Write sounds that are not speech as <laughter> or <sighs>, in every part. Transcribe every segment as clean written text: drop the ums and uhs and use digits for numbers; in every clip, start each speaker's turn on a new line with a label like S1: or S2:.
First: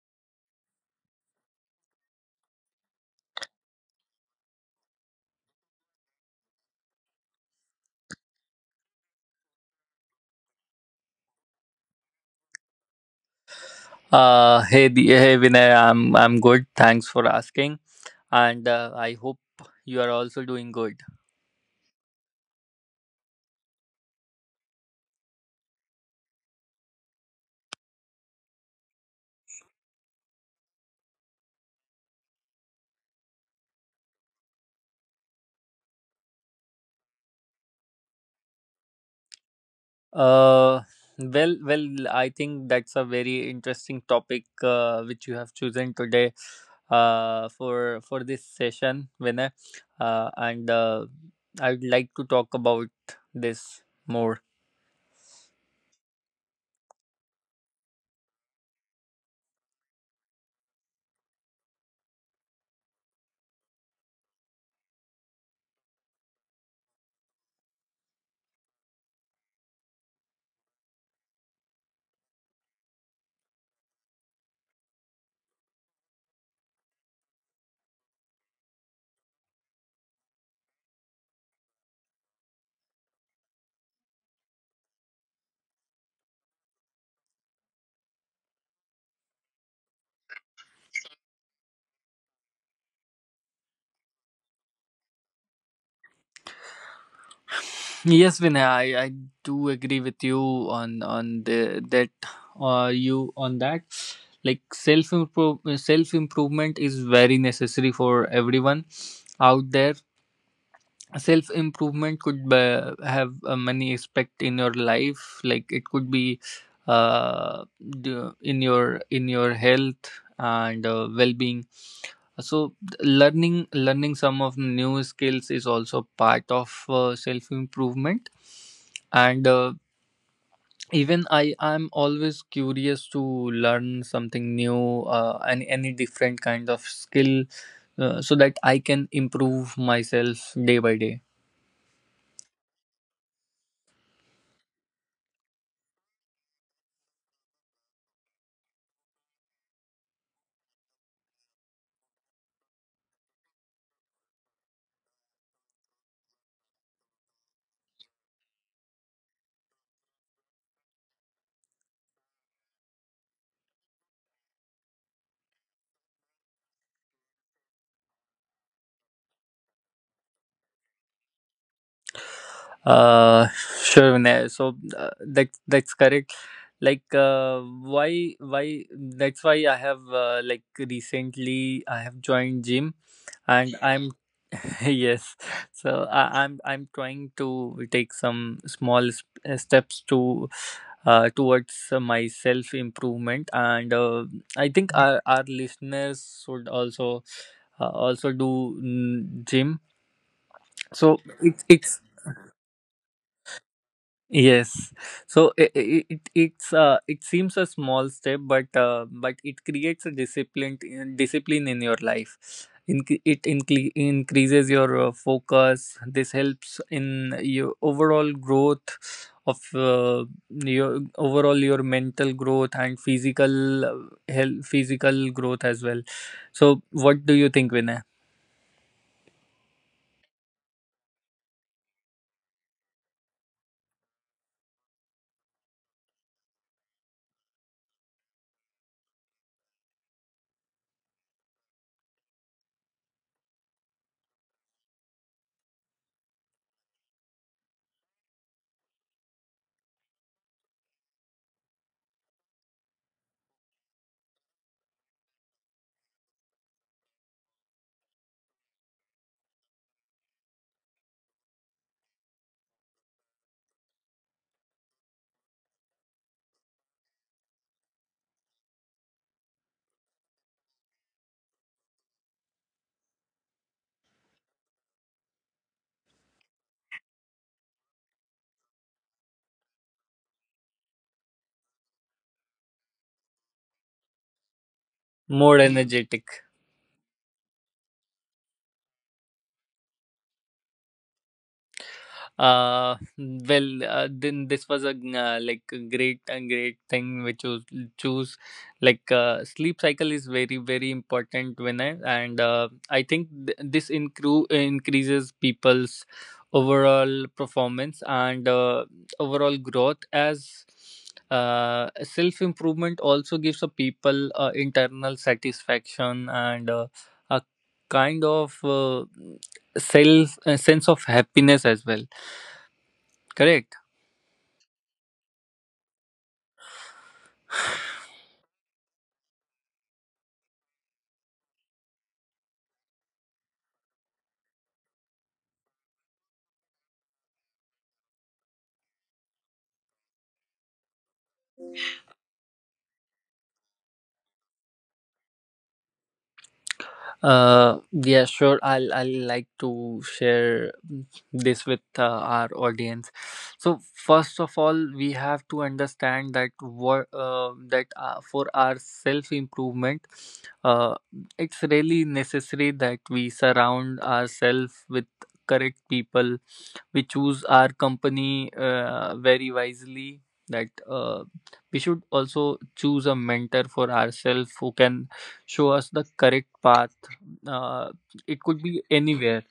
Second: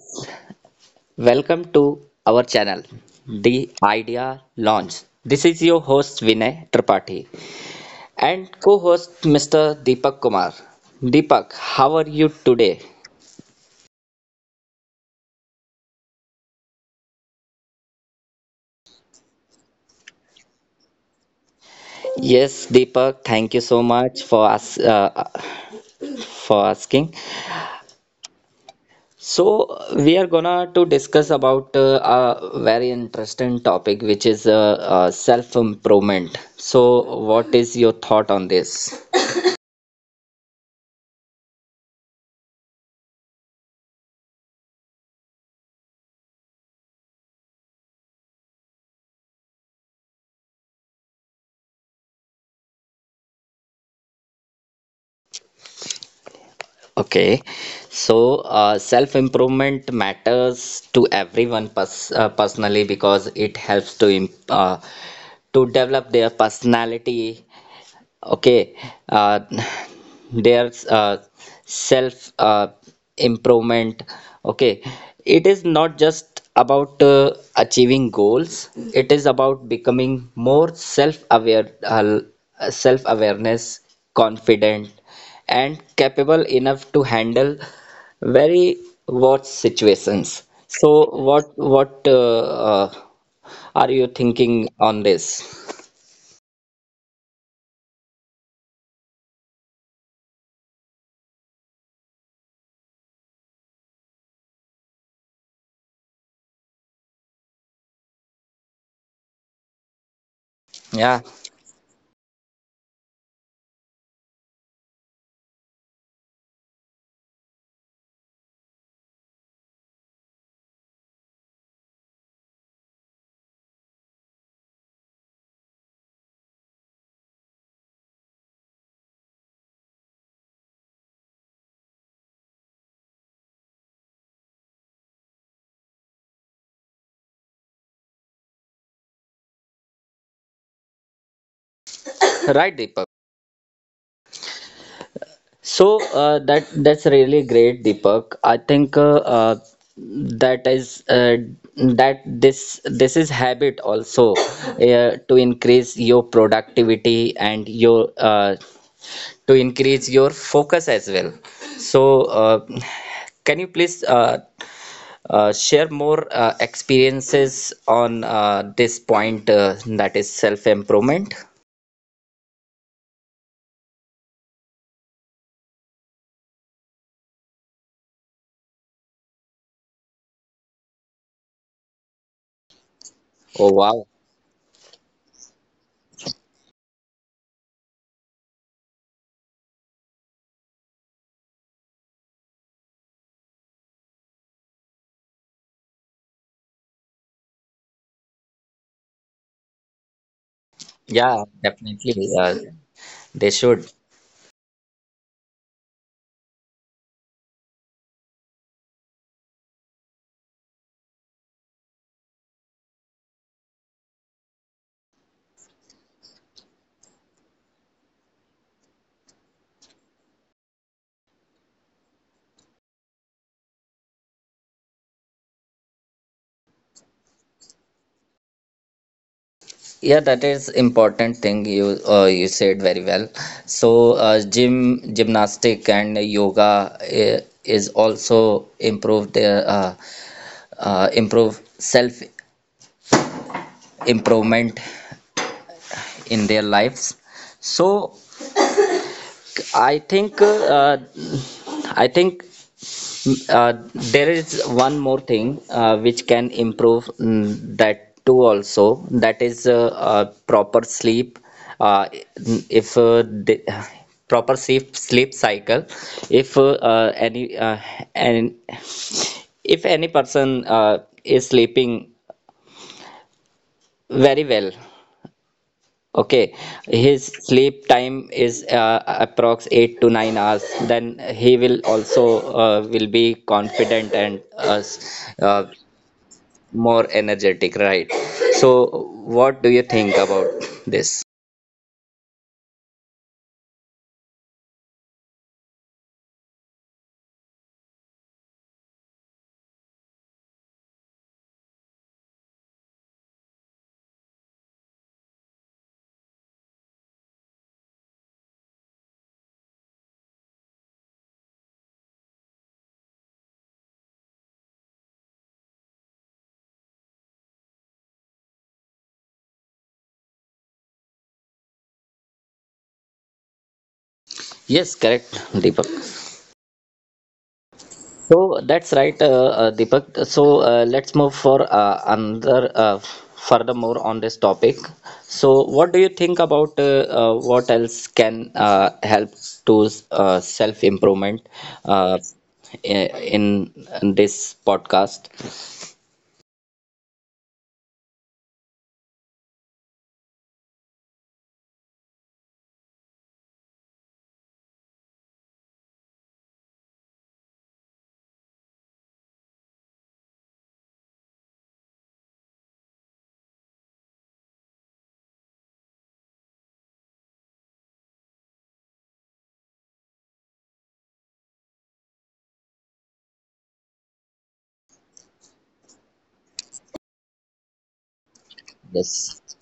S1: guys, welcome to our channel, The Idea Launch. This is your host Vinay Tripathi and co-host Mr. Deepak Kumar. Deepak, how are you today?
S2: Hey, hey Vinay, I'm good. Thanks for asking, and I hope you are also doing good.
S1: Yes, Deepak, thank you so much for us for asking. So we are gonna to discuss about a very interesting topic, which is self improvement. So, what is your thought on this?
S2: Uh, well, I think that's a very interesting topic which you have chosen today, for this session, Vinay, and I would like to talk about this more.
S1: Okay, so self improvement matters to everyone personally because it helps to to develop their personality. Okay, uh, there's self improvement. Okay, it is not just about achieving goals, it is about becoming more self aware, self awareness, confident, and capable enough to handle very worse situations. So what uh, are you thinking on this?
S2: Yes, Vinay, I do agree with you on that, like, self improvement is very necessary for everyone out there.
S1: Yeah.
S2: Self improvement could have many aspect in your life, like it could be, in your health and, well being. So learning some of new skills is also part of self improvement. And even I'm always curious to learn something new, and any different kind of skill, so that I can improve myself day by day.
S1: <coughs> Right, Deepak. So that's really great, Deepak. I think that is that this is habit also, <laughs> to increase your productivity and your to increase your focus as well. So can you please share more experiences on this point that is self-improvement?
S2: Uh, <laughs> sure, Vinay. So, that's correct. Like, why that's why I have, like, recently I have joined gym,
S1: Oh
S2: and
S1: wow!
S2: I'm… <laughs> yes. So I'm trying to take some small, steps to, towards, my self improvement. And I think our listeners should also, also do, gym. So
S1: Yeah,
S2: it's it's
S1: definitely. They should.
S2: Yes, so it seems a small step, but, but it creates a discipline in your life. It increases your, focus. This helps in your overall growth of, your overall, your mental growth and physical, health, physical growth as well. So, what do you think, Vinay?
S1: Yeah, that is important thing you you said very well. So gym gymnastic and yoga is also improve their improve self improvement in their lives. So I think uh, I think. Uh, there is one more thing which can improve that too also. That is proper sleep. Uh, if the, proper sleep sleep cycle. If any and if any person is sleeping very well, okay, his sleep time is approx 8 to 9 hours. Then he will also will be confident and
S2: More energetic.
S1: more energetic, right? So what do you think about this?
S2: uh well, then this was a, like, a great and great thing which was, choose, like, sleep cycle is very very important. When I, and I think, increases people's overall performance and, overall growth. As, self improvement also gives a people, internal satisfaction and, a kind of, self, a sense of happiness as well, correct?
S1: Yes, correct, Deepak. So that's right, Deepak. So let's move for another furthermore on this topic. So what do you think about what else can help to self improvement uh, i- in, in this podcast?
S2: Yeah, sure. I'll like to share this with, our audience. So first of all, we have to understand that what, that for our self improvement, uh, it's really necessary that we surround ourselves with correct people. We choose our company, very wisely. That, we should also choose a mentor for ourselves who can show us the correct path. uh, it could be
S1: Yes,
S2: anywhere,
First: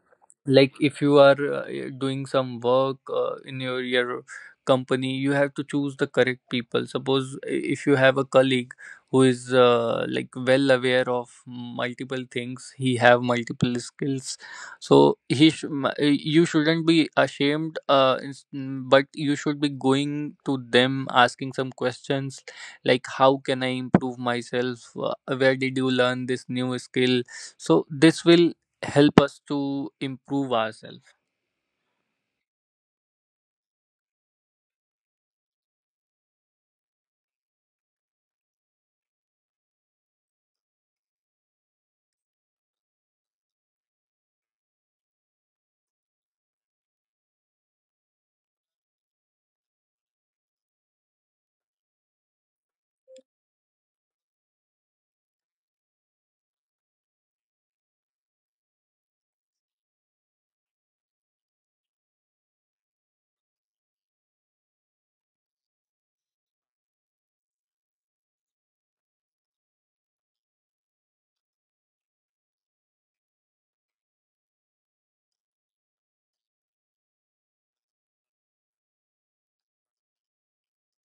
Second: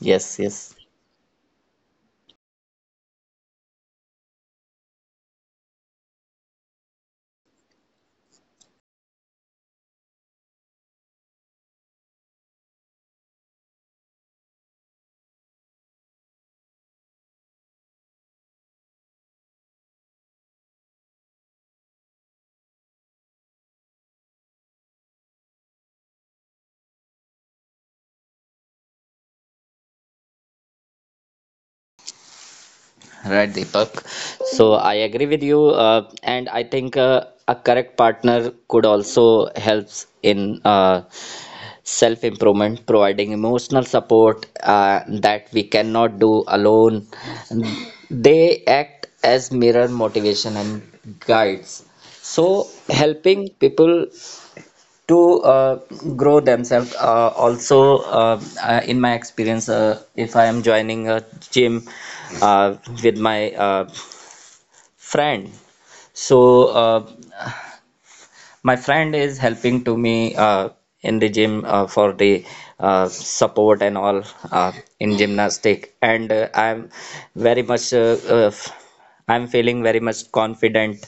S1: yes,
S2: like
S1: yes.
S2: if you are, doing some work, in your company. You have to choose the correct people. Suppose if you have a colleague who is, like, well aware of multiple things, he have multiple skills. So you shouldn't be ashamed, but you should be going to them asking some questions, like how can I improve myself, where did you learn this new skill? So this will help us to improve ourselves.
S1: Right, Deepak. So I agree with you, and I think a correct partner could also helps in self improvement, providing emotional support that we cannot do alone. They act as mirror motivation and guides. So helping people to grow themselves also in my experience if I am joining a gym uh, with my friend. So, my friend is helping to me in the gym for the support and all uh, in gymnastic, and I'm very much I'm feeling very much confident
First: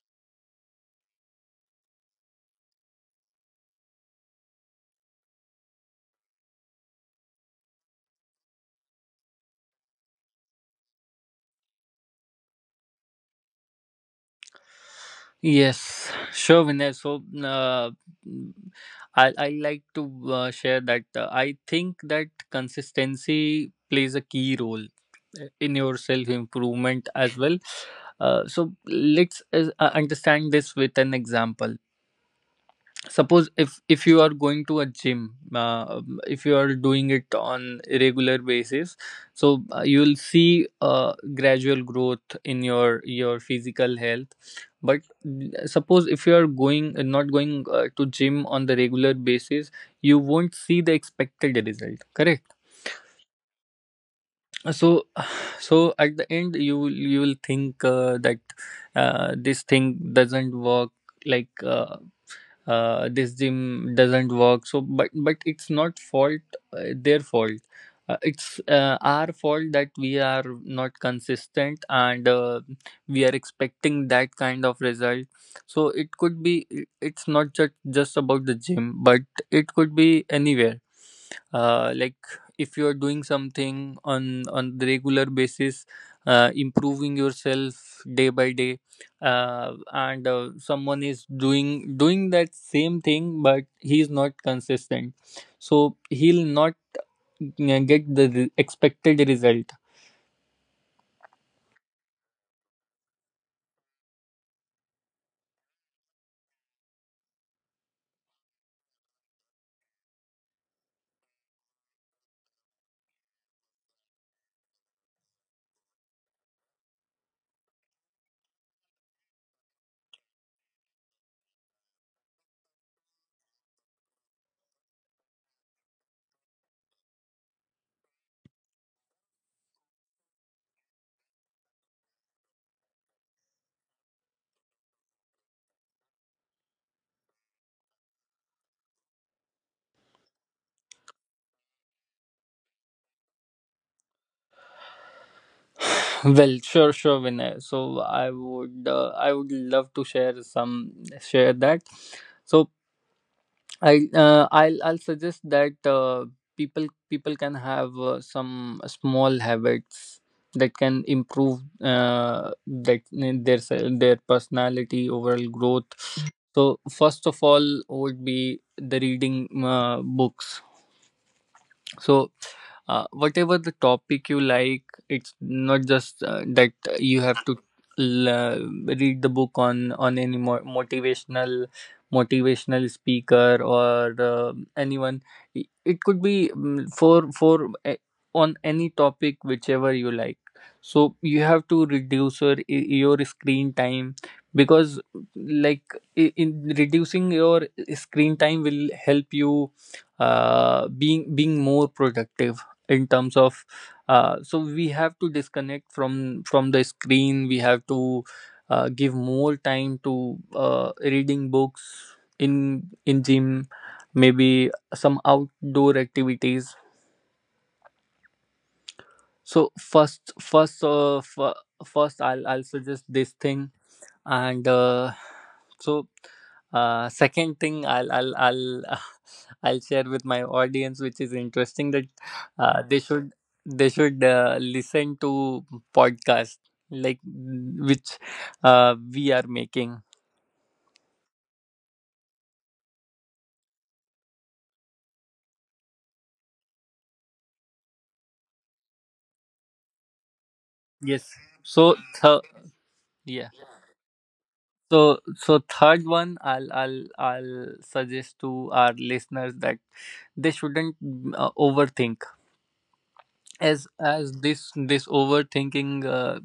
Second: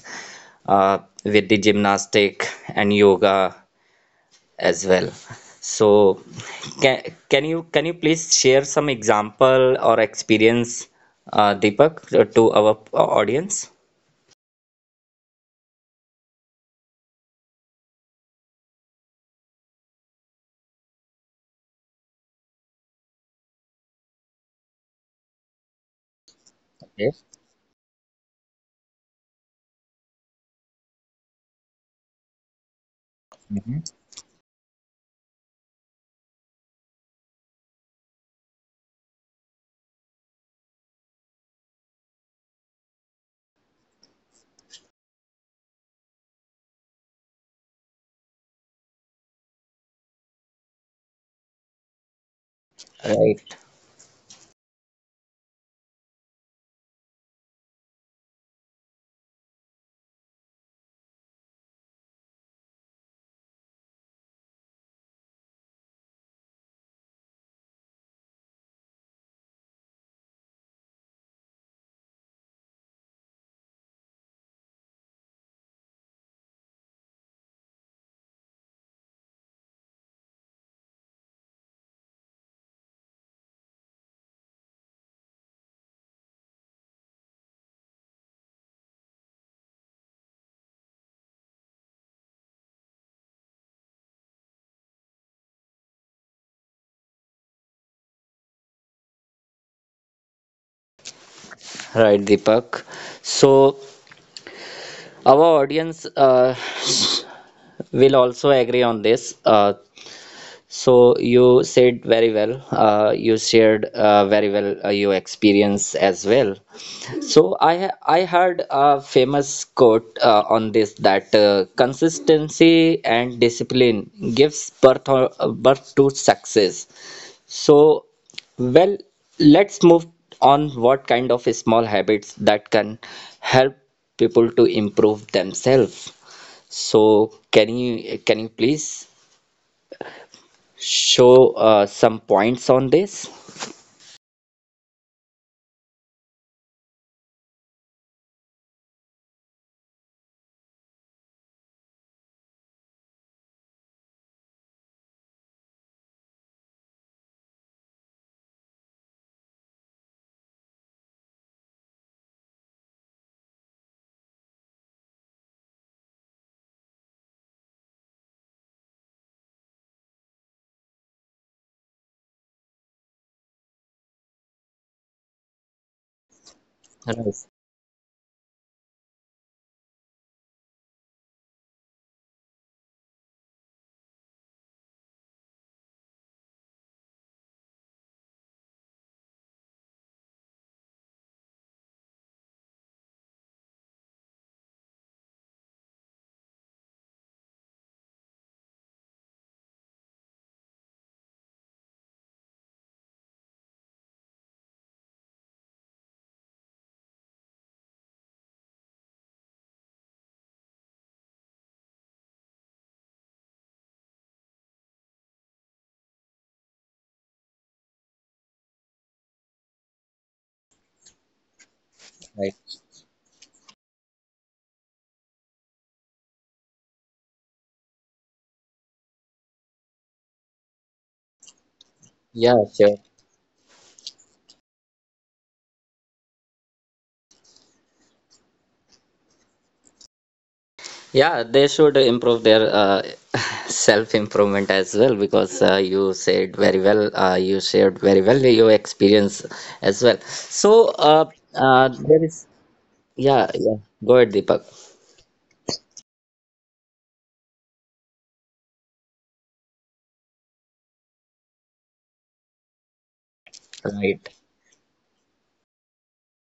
S1: uh, with the gymnastic and yoga as well. So, can can you can you please share some example or experience, Deepak, to our audience?
S2: Yes, sure, Vinay. So, I like to, share that, I think that consistency plays a key role, in your self improvement as well. So let's, understand this with an example. Suppose if you are going to a gym, if you are doing it on a regular basis. So, you will see, gradual growth in your physical health. But, suppose if you are going, not going to gym on the regular basis, you won't see the expected result, correct?
S1: Yes.
S2: So, <sighs> so at the end you will think, that this thing doesn't work, like, this gym doesn't work. So, but it's not fault, their fault. It's, our fault that we are not consistent, and, we are expecting that kind of result. So it could be, it's not just about the gym, but it could be anywhere, like if you are doing something on the regular basis, improving yourself day by day, and someone is doing that same thing, but he is not consistent, so he'll not, get the expected result.
S1: Right, Deepak. So, our audience will also agree on this. So, you said very well. You shared very well your experience as well. So, I heard a famous quote on this that consistency and discipline gives birth, or birth to success. So, well, let's move on, what kind of small habits that can help people to improve themselves. So, can you please show some points on this?
S2: <sighs> Well, sure sure, Vinay. So I would love to share some, share that so. I'll suggest that, people can have, some small habits that can improve, their personality overall growth. So first of all would be the reading, books. So, whatever the topic you like. It's not just, that you
S1: Right,
S2: have to, l- uh, read the book on any motivational speaker or, anyone. It could be, on any topic whichever you like. So you have to reduce your screen time, because, like, in reducing your, screen time will help you, being more productive in terms of, so we have to disconnect from the screen. We have to, give more time to, reading books, in gym, maybe some outdoor activities. So first, I'll
S1: right.
S2: I'll suggest this thing, and, so second thing I'll <laughs> I'll share with my audience, which is interesting, that
S1: Yeah, sure.
S2: they should, listen to podcast, like, which, we are making.
S1: Yeah, they should improve their <laughs> self-improvement as well because you said very well, you shared very well your experience as well. So,
S2: Yes. So
S1: there
S2: th-
S1: is,
S2: yeah.
S1: yeah, yeah. Go ahead, Deepak.
S2: So, third one, I'll suggest to our listeners that they shouldn't, overthink, as
S1: Right.
S2: as this overthinking, uh,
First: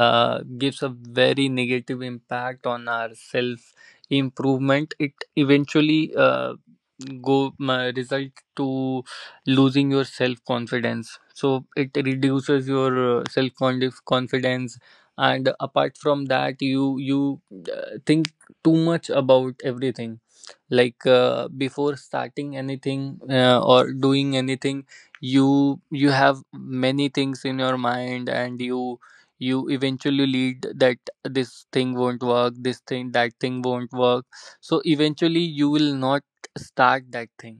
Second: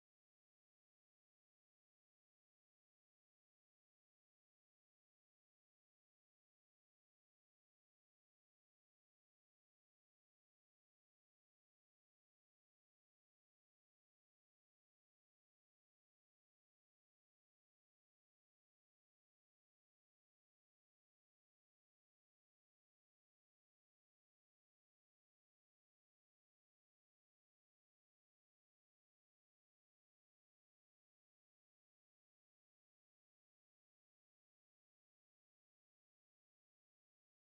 S2: uh, gives a very negative impact on our self improvement. It eventually, go result to losing your self confidence. So it reduces your, self confidence. And apart from that, you, think too much about everything, like, before starting anything, or doing anything. You have many things in your mind, and you eventually lead that this thing won't work, this thing, that thing won't work. So eventually you will not start that thing.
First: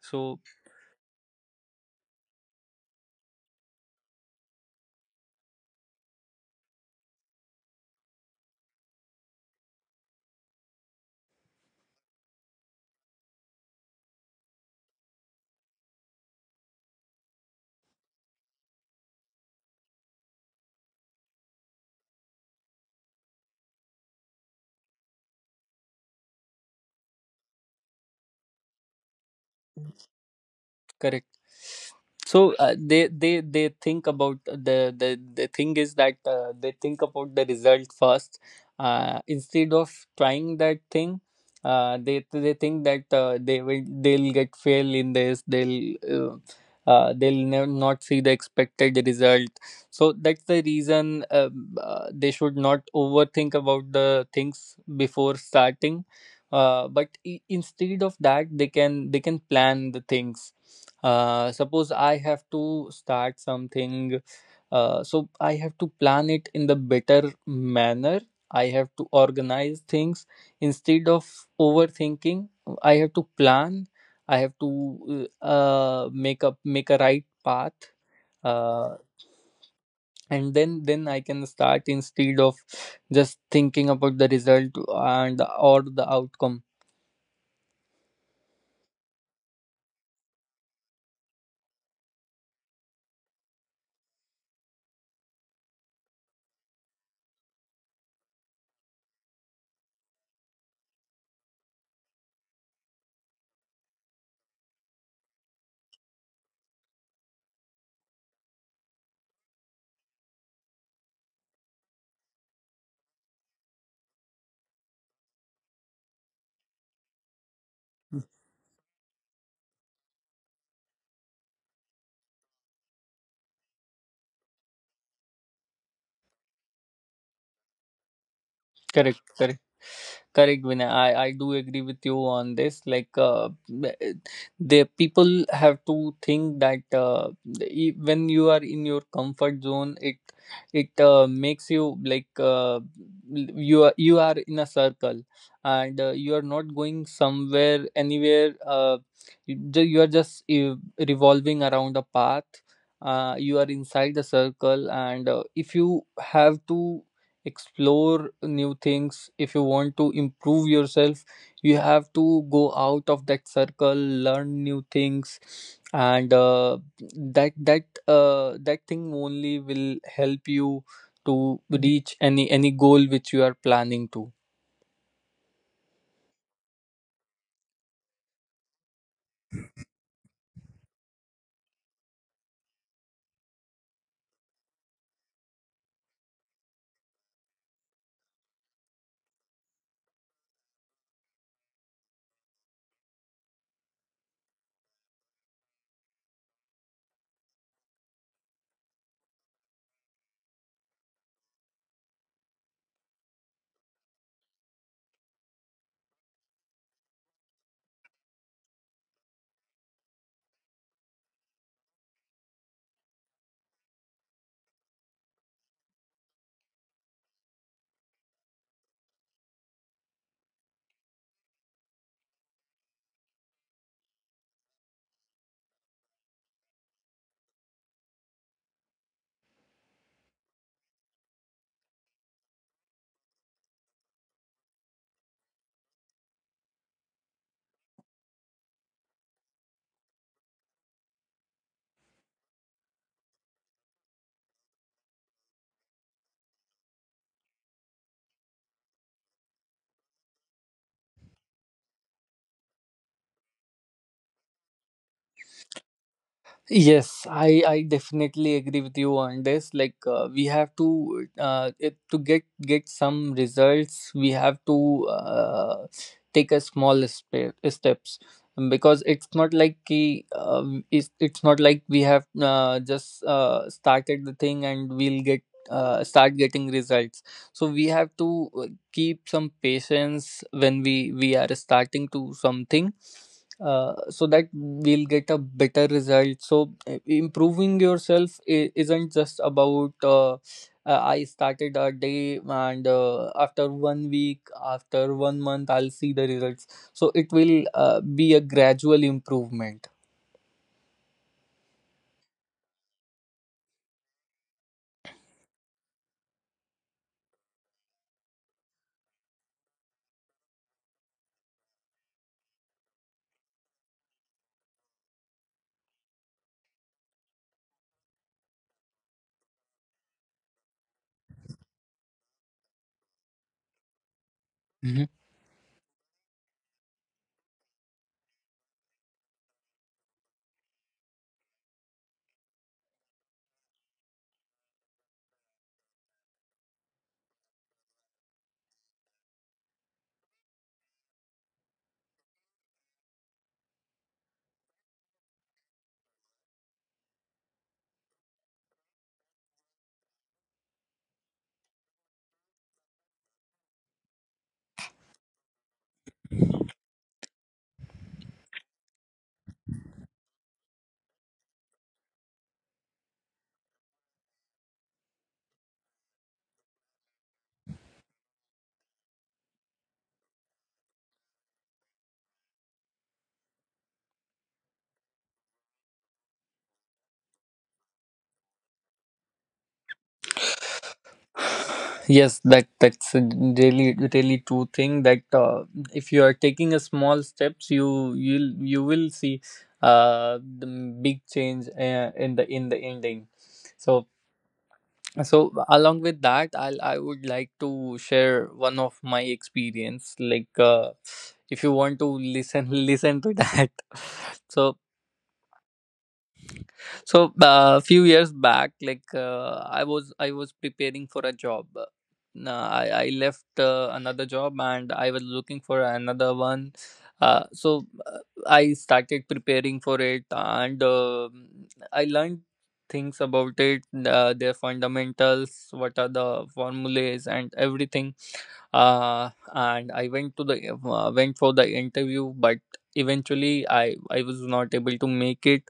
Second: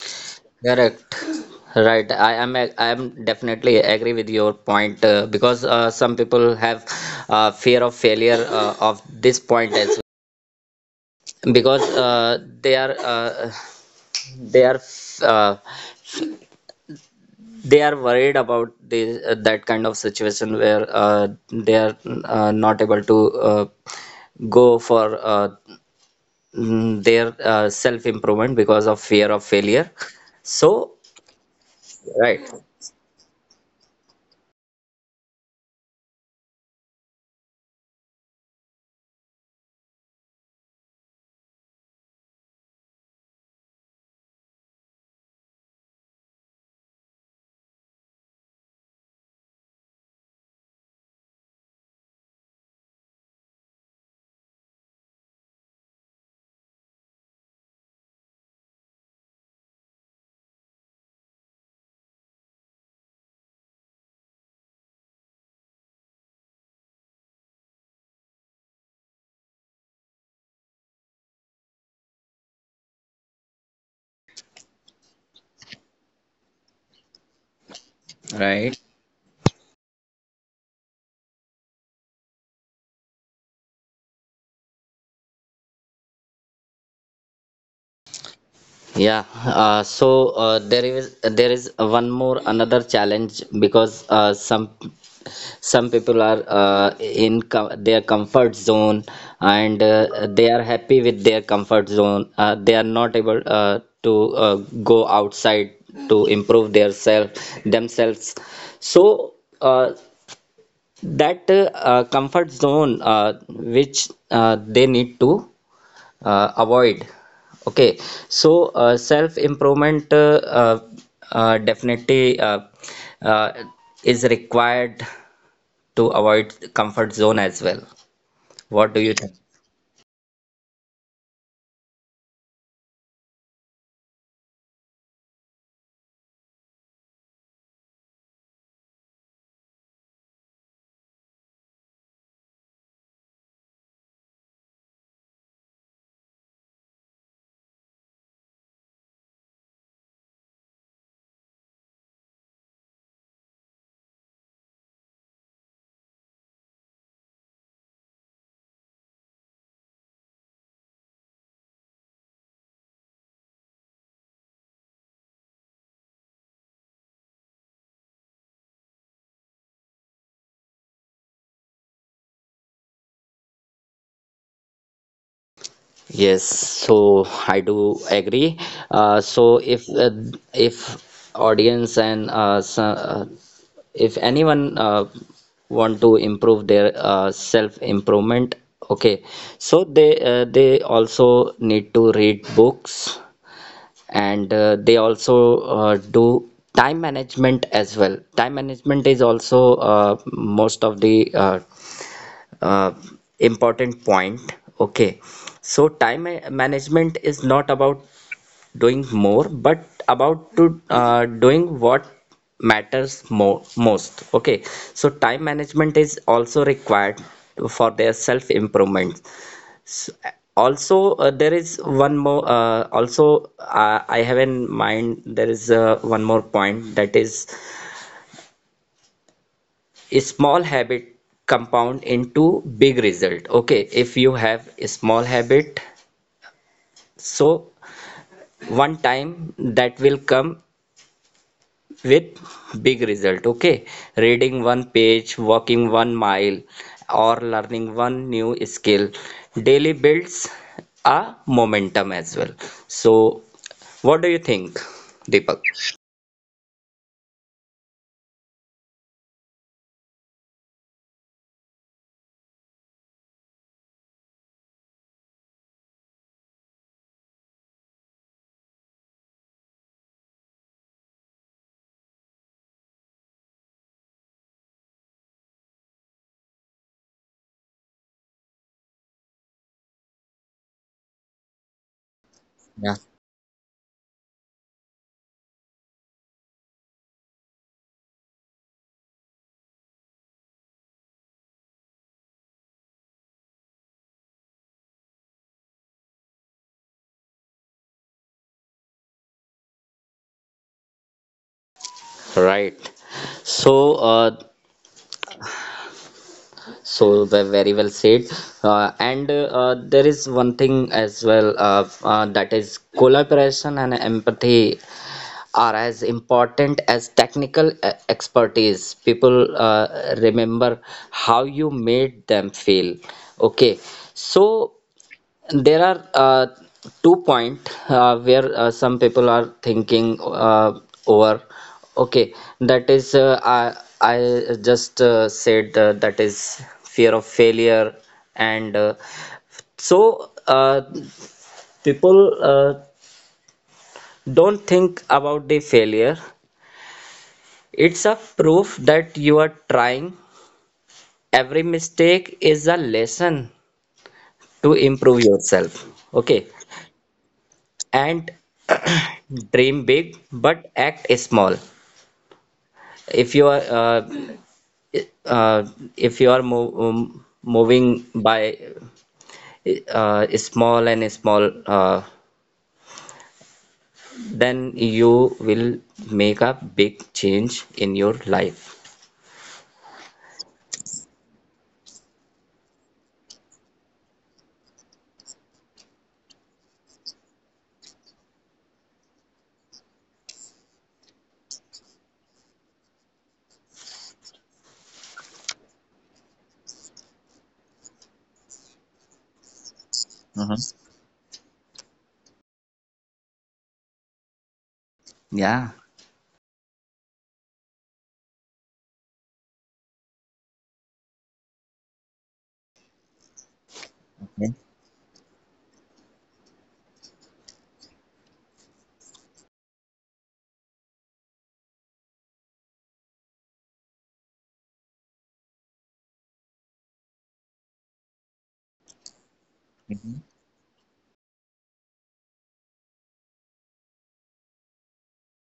S2: So,
S1: Correct. Right. I am definitely agree with your point because some people have fear of failure of this point as well because they are uh, they are worried about this that kind of situation where they are not able to go for their self improvement because of fear of failure. So,
S2: correct,
S1: right.
S2: so, they think about the the the thing. Is that, they think about the result first, instead of trying that thing, they think that, they'll get fail in this. Uh, they'll never not see the expected result. So that's the reason, they should not overthink about the things before starting, but, instead of that, they can plan the things, suppose I have to start something, so I have to plan it in the better manner. I have to organize things instead of overthinking. I have to plan, I have to, make a right path,
S1: Right.
S2: uh, and then I can start, instead of just thinking about the result, and or the outcome.
S1: Yeah, so there is one more another challenge because some people are in their comfort zone and they are happy with their comfort zone. They are not able to go outside to improve their self themselves. So uh, that comfort zone which they need to avoid, okay? So self improvement, definitely uh, is required to avoid comfort zone as well. What do you
S2: Correct,
S1: think?
S2: correct. Correct, Vinay. I do agree with you on this. Like, the people have to think that, when you are in your comfort zone, it makes you, like, you are in a circle, and, you are not going somewhere, anywhere. You are just, revolving around a path. You are inside the circle, and, if you have to explore new things, if you want to improve yourself, you have to go out of that circle, learn new things, and, that thing only will help you to reach any goal which you are planning to.
S1: Yes, so I do agree. So if audience and if anyone want to improve their self improvement, okay, so they also need to read books and they also do time management as well. Time management is also most of the uh, important point, okay? So time management is not about doing more but about to doing what matters more most, okay? So time management is also required for their self improvement. S- also there is one more also I have in mind there is one more point that is a small habit compound into big result, okay? If you have a small habit, so one time that will come with big result, okay? Reading one page, walking 1 mile, or learning one new skill daily builds a momentum as well. So what do you think, Deepak?
S2: Yes, I definitely agree with you on this. Like, we have to, to get some results, we have to, take a small, steps, because it's not like, it's not like we have, just, started the thing and we'll get, start getting results. So we have to, keep some patience when we are starting to something,
S1: Yeah.
S2: so that we'll get a better result. So, improving yourself isn't just about, I started a day, and, after one week, after one month, I'll see the results. So it will, be a gradual improvement.
S1: Right. So so very well said. And there is one thing as well, that is collaboration and empathy are as important as technical expertise. People remember how you made them feel, okay? So
S2: Mhm.
S1: there are two point where some people are thinking over, okay? That is I just said that is fear of failure. And so people don't think about the failure. It's a proof that you are trying. Every mistake is a lesson to improve yourself, okay? And <clears throat> dream big but act small. If you are uh, if you are moving by small and small, then you will make a big change in your life.
S2: Yes, that's a really really true thing that, if you are taking a small steps, you will see, the big change, in the ending. So, along with that, I would like to share one of my experience, like,
S1: Mm-hmm.
S2: if you want to listen <laughs> listen to that. <laughs> so
S1: Yeah.
S2: so a few years back, like, I was preparing for a job. I left, another job,
S1: Okay.
S2: and I was looking for another one. Uh, so uh, I started preparing for it, and, I learned things about it, their fundamentals, what are the formulas and everything. And I went to the went for the interview, but eventually I was not able to make it.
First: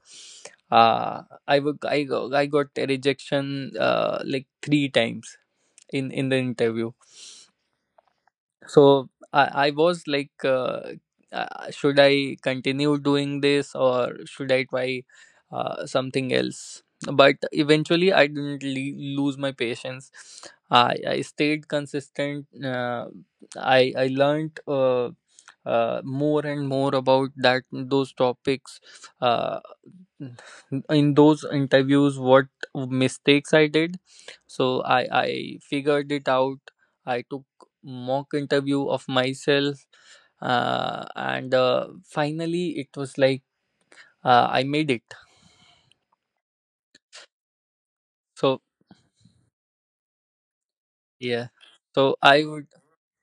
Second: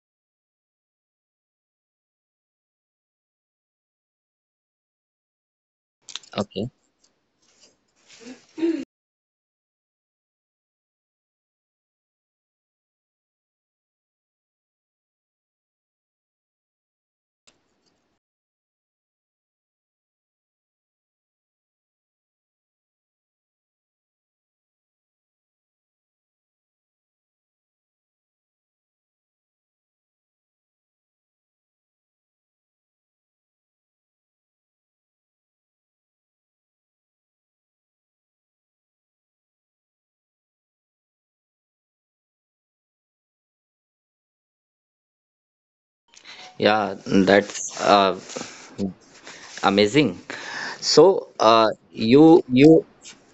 S2: I wo- I go- I got a rejection like three times in the
S1: Okay.
S2: interview. So I was like, should I continue doing this or should I try something else? But eventually I didn't lose my patience. I stayed consistent. I learned, more and more about that those topics. Uh, in those interviews, what mistakes I did. So I figured it out. I took mock interview of myself, and finally it was like, I made it.
S1: Yeah, that's
S2: So
S1: amazing. So
S2: yeah,
S1: uh,
S2: so
S1: you
S2: I would.
S1: you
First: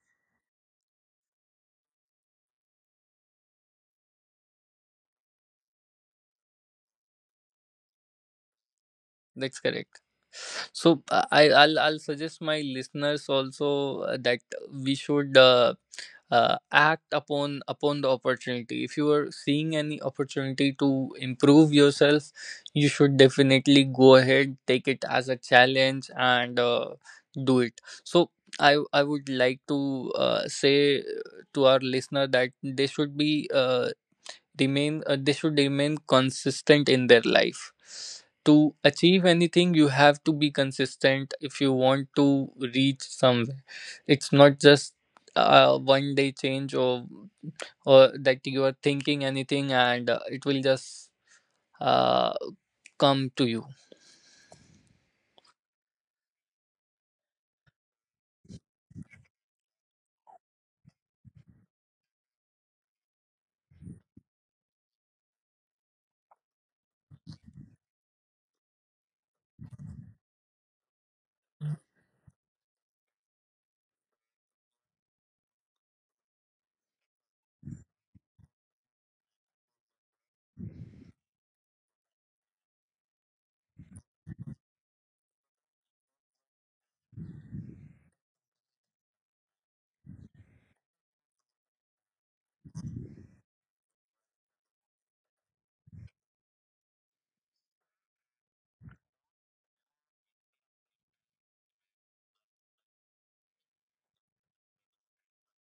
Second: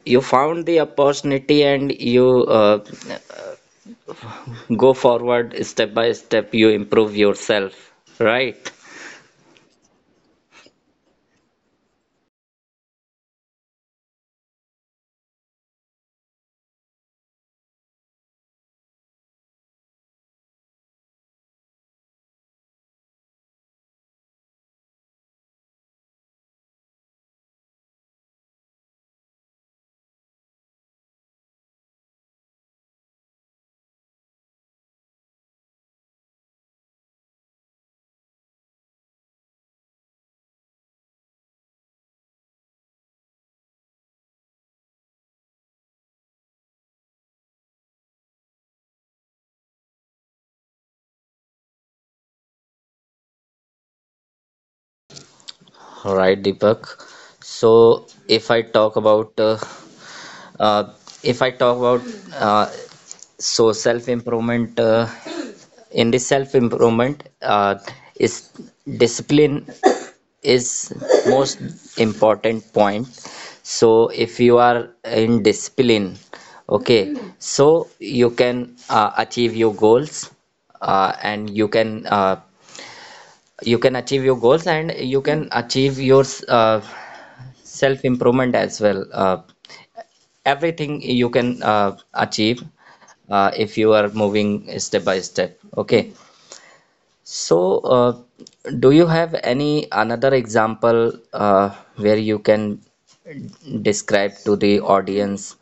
S1: you found the opportunity and you go forward step by step, you improve yourself, right?
S2: That's correct. So I'll suggest my listeners also that we should. Act upon the opportunity. If you are seeing any opportunity to improve yourself, you should definitely go ahead, take it as a challenge and do it. So I would like to say to our listener that they should be remain they should remain consistent in their life. To achieve anything, you have to be consistent if you want to reach somewhere. It's not just one day change or that you are thinking anything and it will just uh, come to you.
S1: Right, Deepak. So, uh, if I talk about uh, so self improvement in the self improvement is discipline is most important point. So, if you are in discipline, okay, so you can achieve your goals and you can achieve your goals and you can achieve your uh, self improvement as well, everything you can achieve if you are moving step by step, okay? So do you have any another example where you can describe to the audience?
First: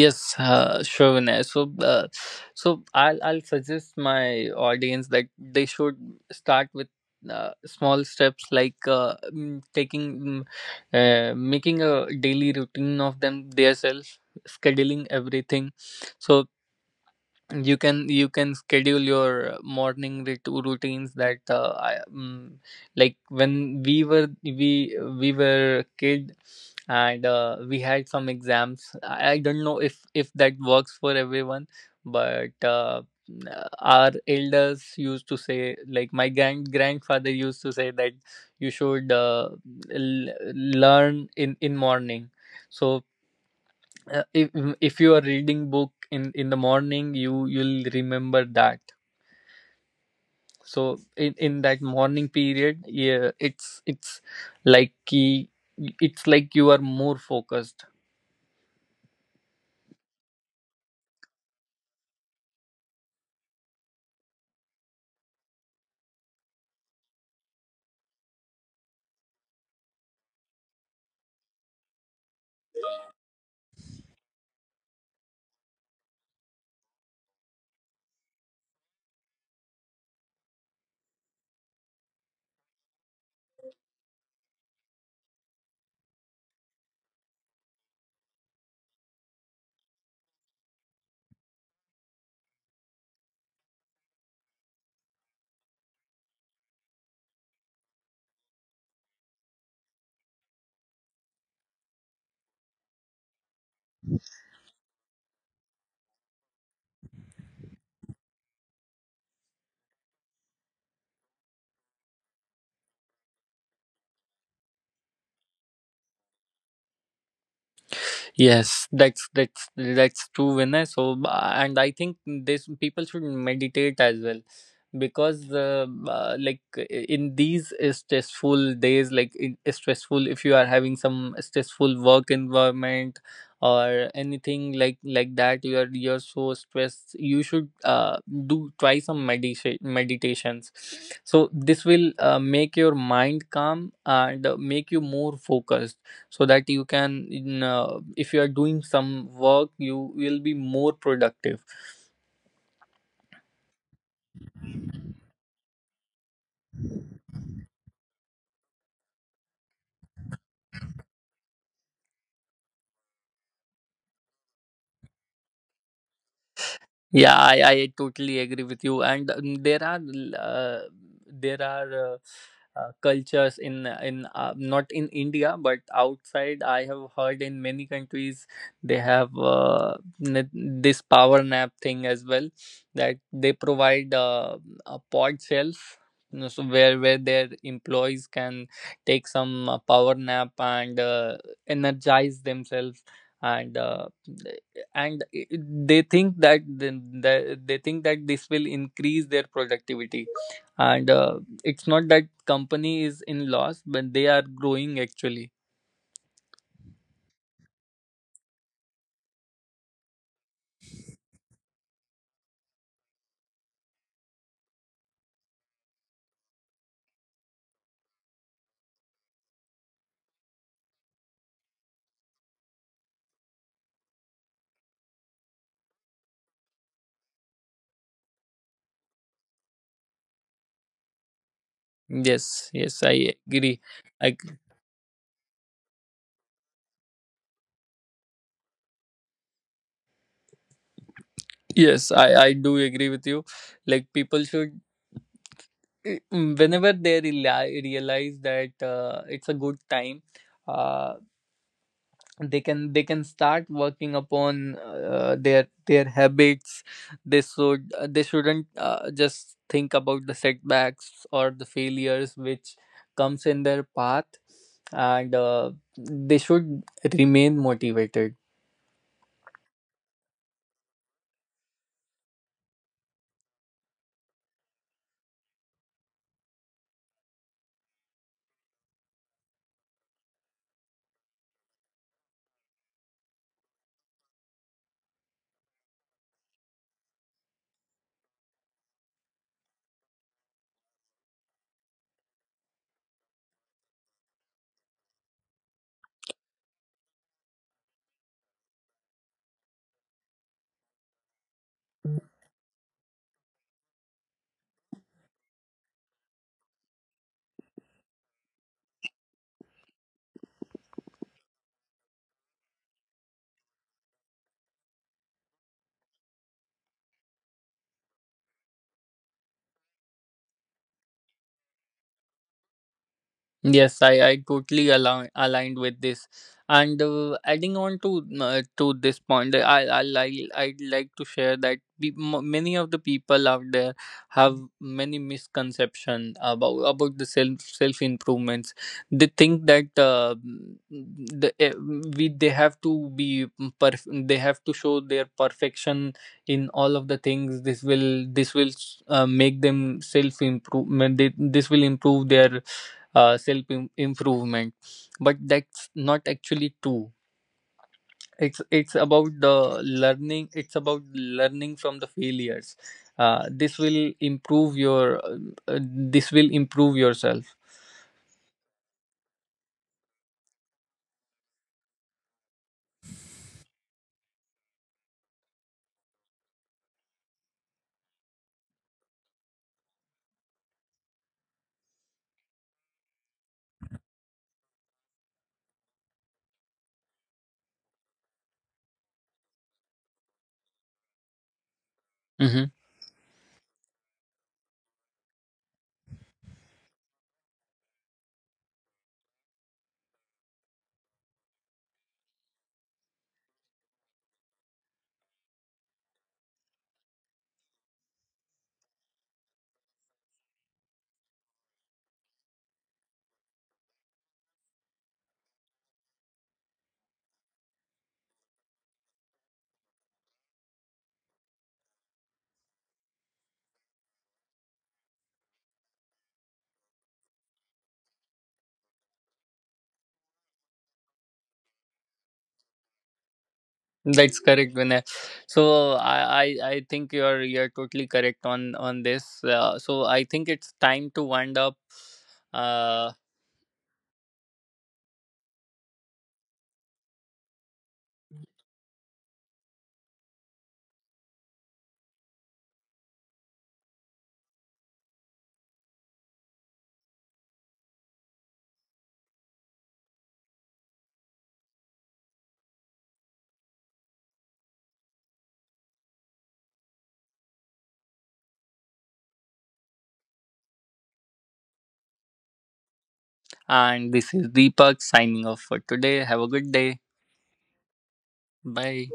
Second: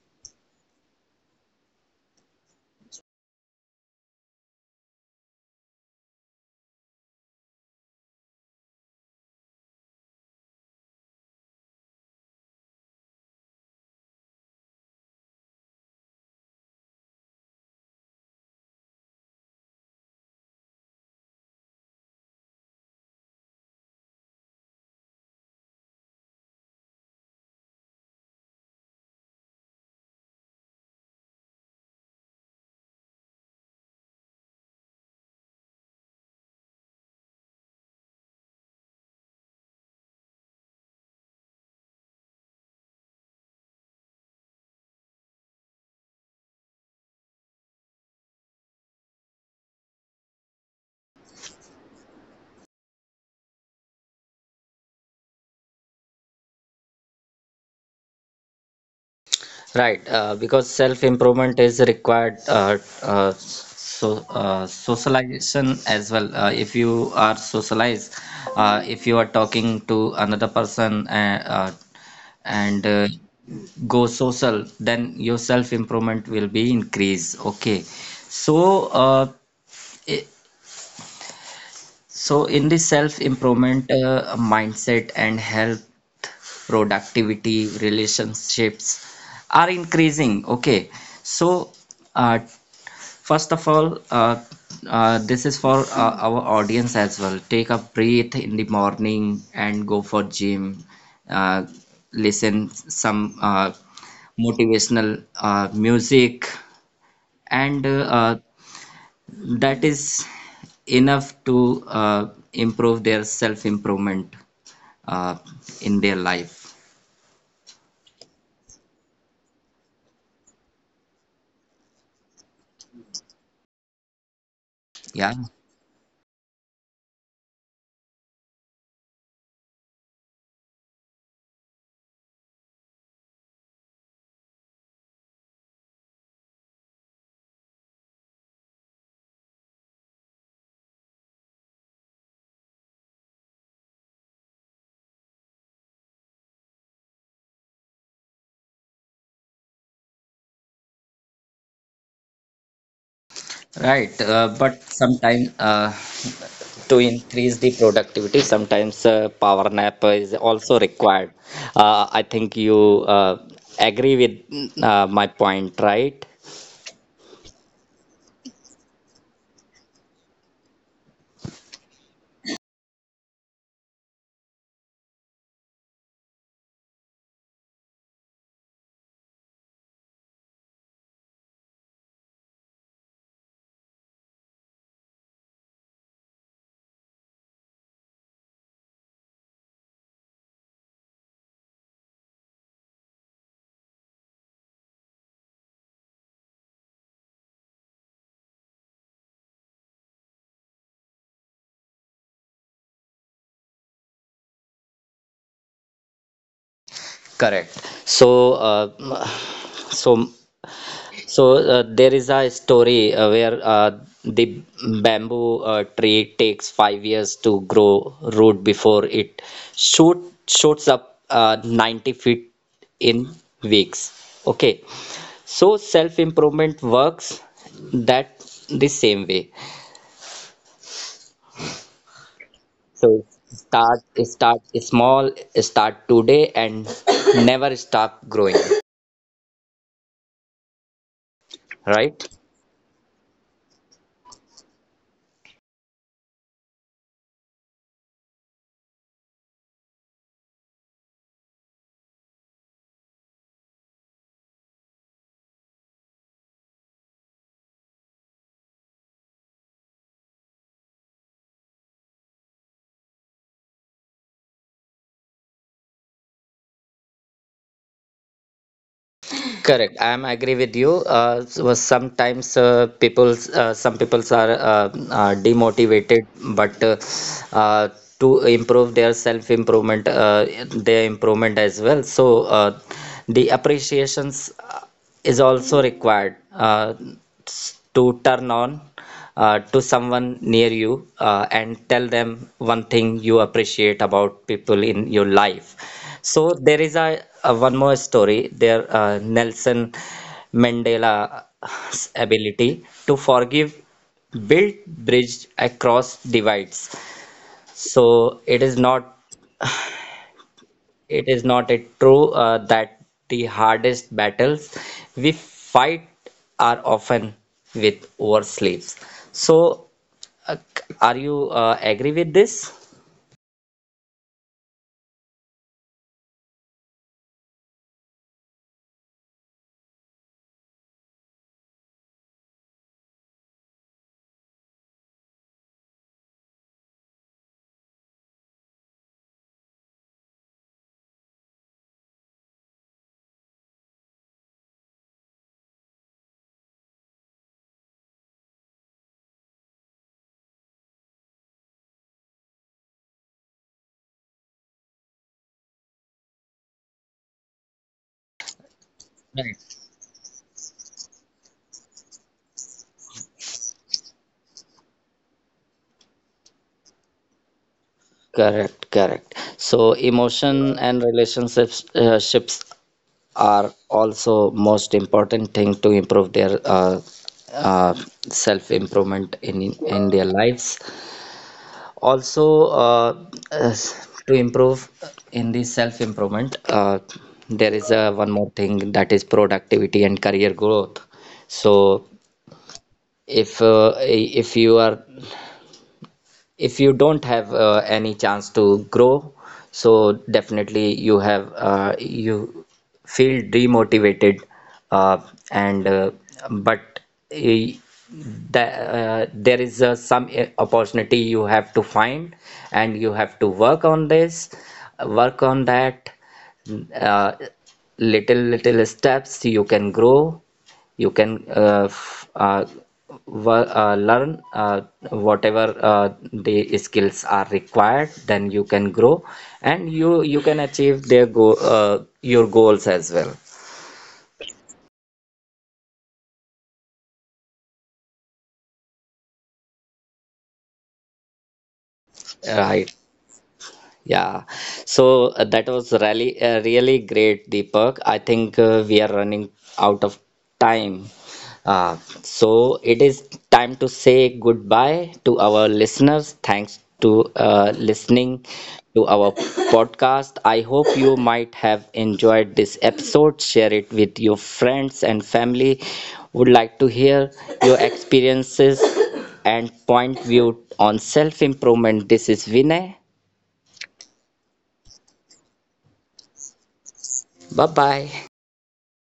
S2: Yes, sure, Vinay. So, I'll suggest my audience that they should start with small steps, like taking, making a daily routine of themselves, scheduling everything. So you can schedule your morning routines. That like when we were kid and we had some exams. I don't know if that works for everyone, but our elders used to say, like my grandfather used to say that you should learn in morning. So if you are reading book in the morning, you you'll remember that. So in that morning period, yeah, it's it's like ki- it's like you are more focused.
S1: Right, because self-improvement is required. Socialization as well. If you are socialized, if you are talking to another person, and go social, then your self-improvement will be increased. Okay, so i- so, in the self-improvement mindset and health, productivity, relationships are increasing. Okay. So, uh, first of all, this is for our audience as well. Take a breath in the morning and go for gym. Uh, listen some motivational music and that is enough to improve their self improvement uh, in their life.
S2: Yes, that's that's true, Vinay. So, and I think this people should meditate as well,
S1: Yeah,
S2: because in these stressful days, stressful. If you are having some stressful work environment or anything like that, you're so stressed. You should do try some meditations. So this will make your mind calm and make you more focused so that you can if you are doing some work, you will be more productive.
S1: right. Uh, but sometimes to increase the productivity, sometimes power nap is also required. I think you uh, agree with my point, right?
S2: Yeah, I totally agree with you. And there are cultures in not in India but outside. I have heard in many countries they have this power nap thing as well, that they provide a pod shelf. You know, so where their employees can take some power nap and energize themselves and uh, and i- they think that they think that this will increase their productivity, and it's not that company is in loss, but they are growing actually.
S1: Correct. So, so, there is a story where the bamboo tree takes 5 years to grow root before it shoot shoots up 90 feet in weeks. Okay. So self-improvement works that the same way.
S2: Yes,
S1: So
S2: I agree.
S1: start
S2: I,
S1: start small, start today, and never stop growing.
S2: yes,
S1: Right?
S2: I do agree with you. Like, people should, whenever they realize that it's a good time, uh, they can start working upon their habits. They shouldn't just think about the setbacks or the failures which comes in their path, and they should remain motivated.
S1: Correct. I'm agree with you. So sometimes people, some peoples are demotivated, but uh, to improve their self improvement, their improvement as well. So the appreciations is also required to turn on to someone near you and tell them one thing you appreciate about people in your life. So there is a one more story there, Nelson Mandela's ability to forgive built bridge across divides. So it is not a true that the hardest battles we fight are often with our sleeves. So are you agree with this?
S2: Yes, I totally aligned with this. And adding on to this point, I'd like to share that many of the people out there have many misconception about the self improvements. They think that the eh, we they have to be they have to show their perfection in all of the things. This will make them self improvement. This will improve their improvement, but that's not actually true. It's about the learning. It's about learning from the failures. This will improve your uh, this will improve yourself.
S1: Correct, correct. So emotion and relationships ships are also most important thing to improve their uh, self improvement in their lives. Also, as- to improve in the self improvement, there is a one more thing that is productivity and career growth. So
S2: Hmm.
S1: if you are if you don't have any chance to grow, so definitely you have you feel demotivated, uh, and but eh, there is some opportunity you have to find and you have to work on this, work on that. Uh, little little steps you can grow, you can uh, learn whatever the skills are required, then you can grow and you can achieve their go your goals as well,
S2: That's correct, Vinay. So, I, I think you're totally correct on this. So I think it's time to wind up,
S1: right?
S2: uh,
S1: Yeah, so that was really great, Deepak. I think we are running out of time. Uh, so it is time to say goodbye to our listeners. Thanks to listening to our podcast. I hope you might have enjoyed this episode. Share it with your friends and family. Would like to hear your experiences and point view on self improvement. This is Vinay.
S2: and this is Deepak signing off for today. Have a good day.
S1: Bye bye.
S2: Bye.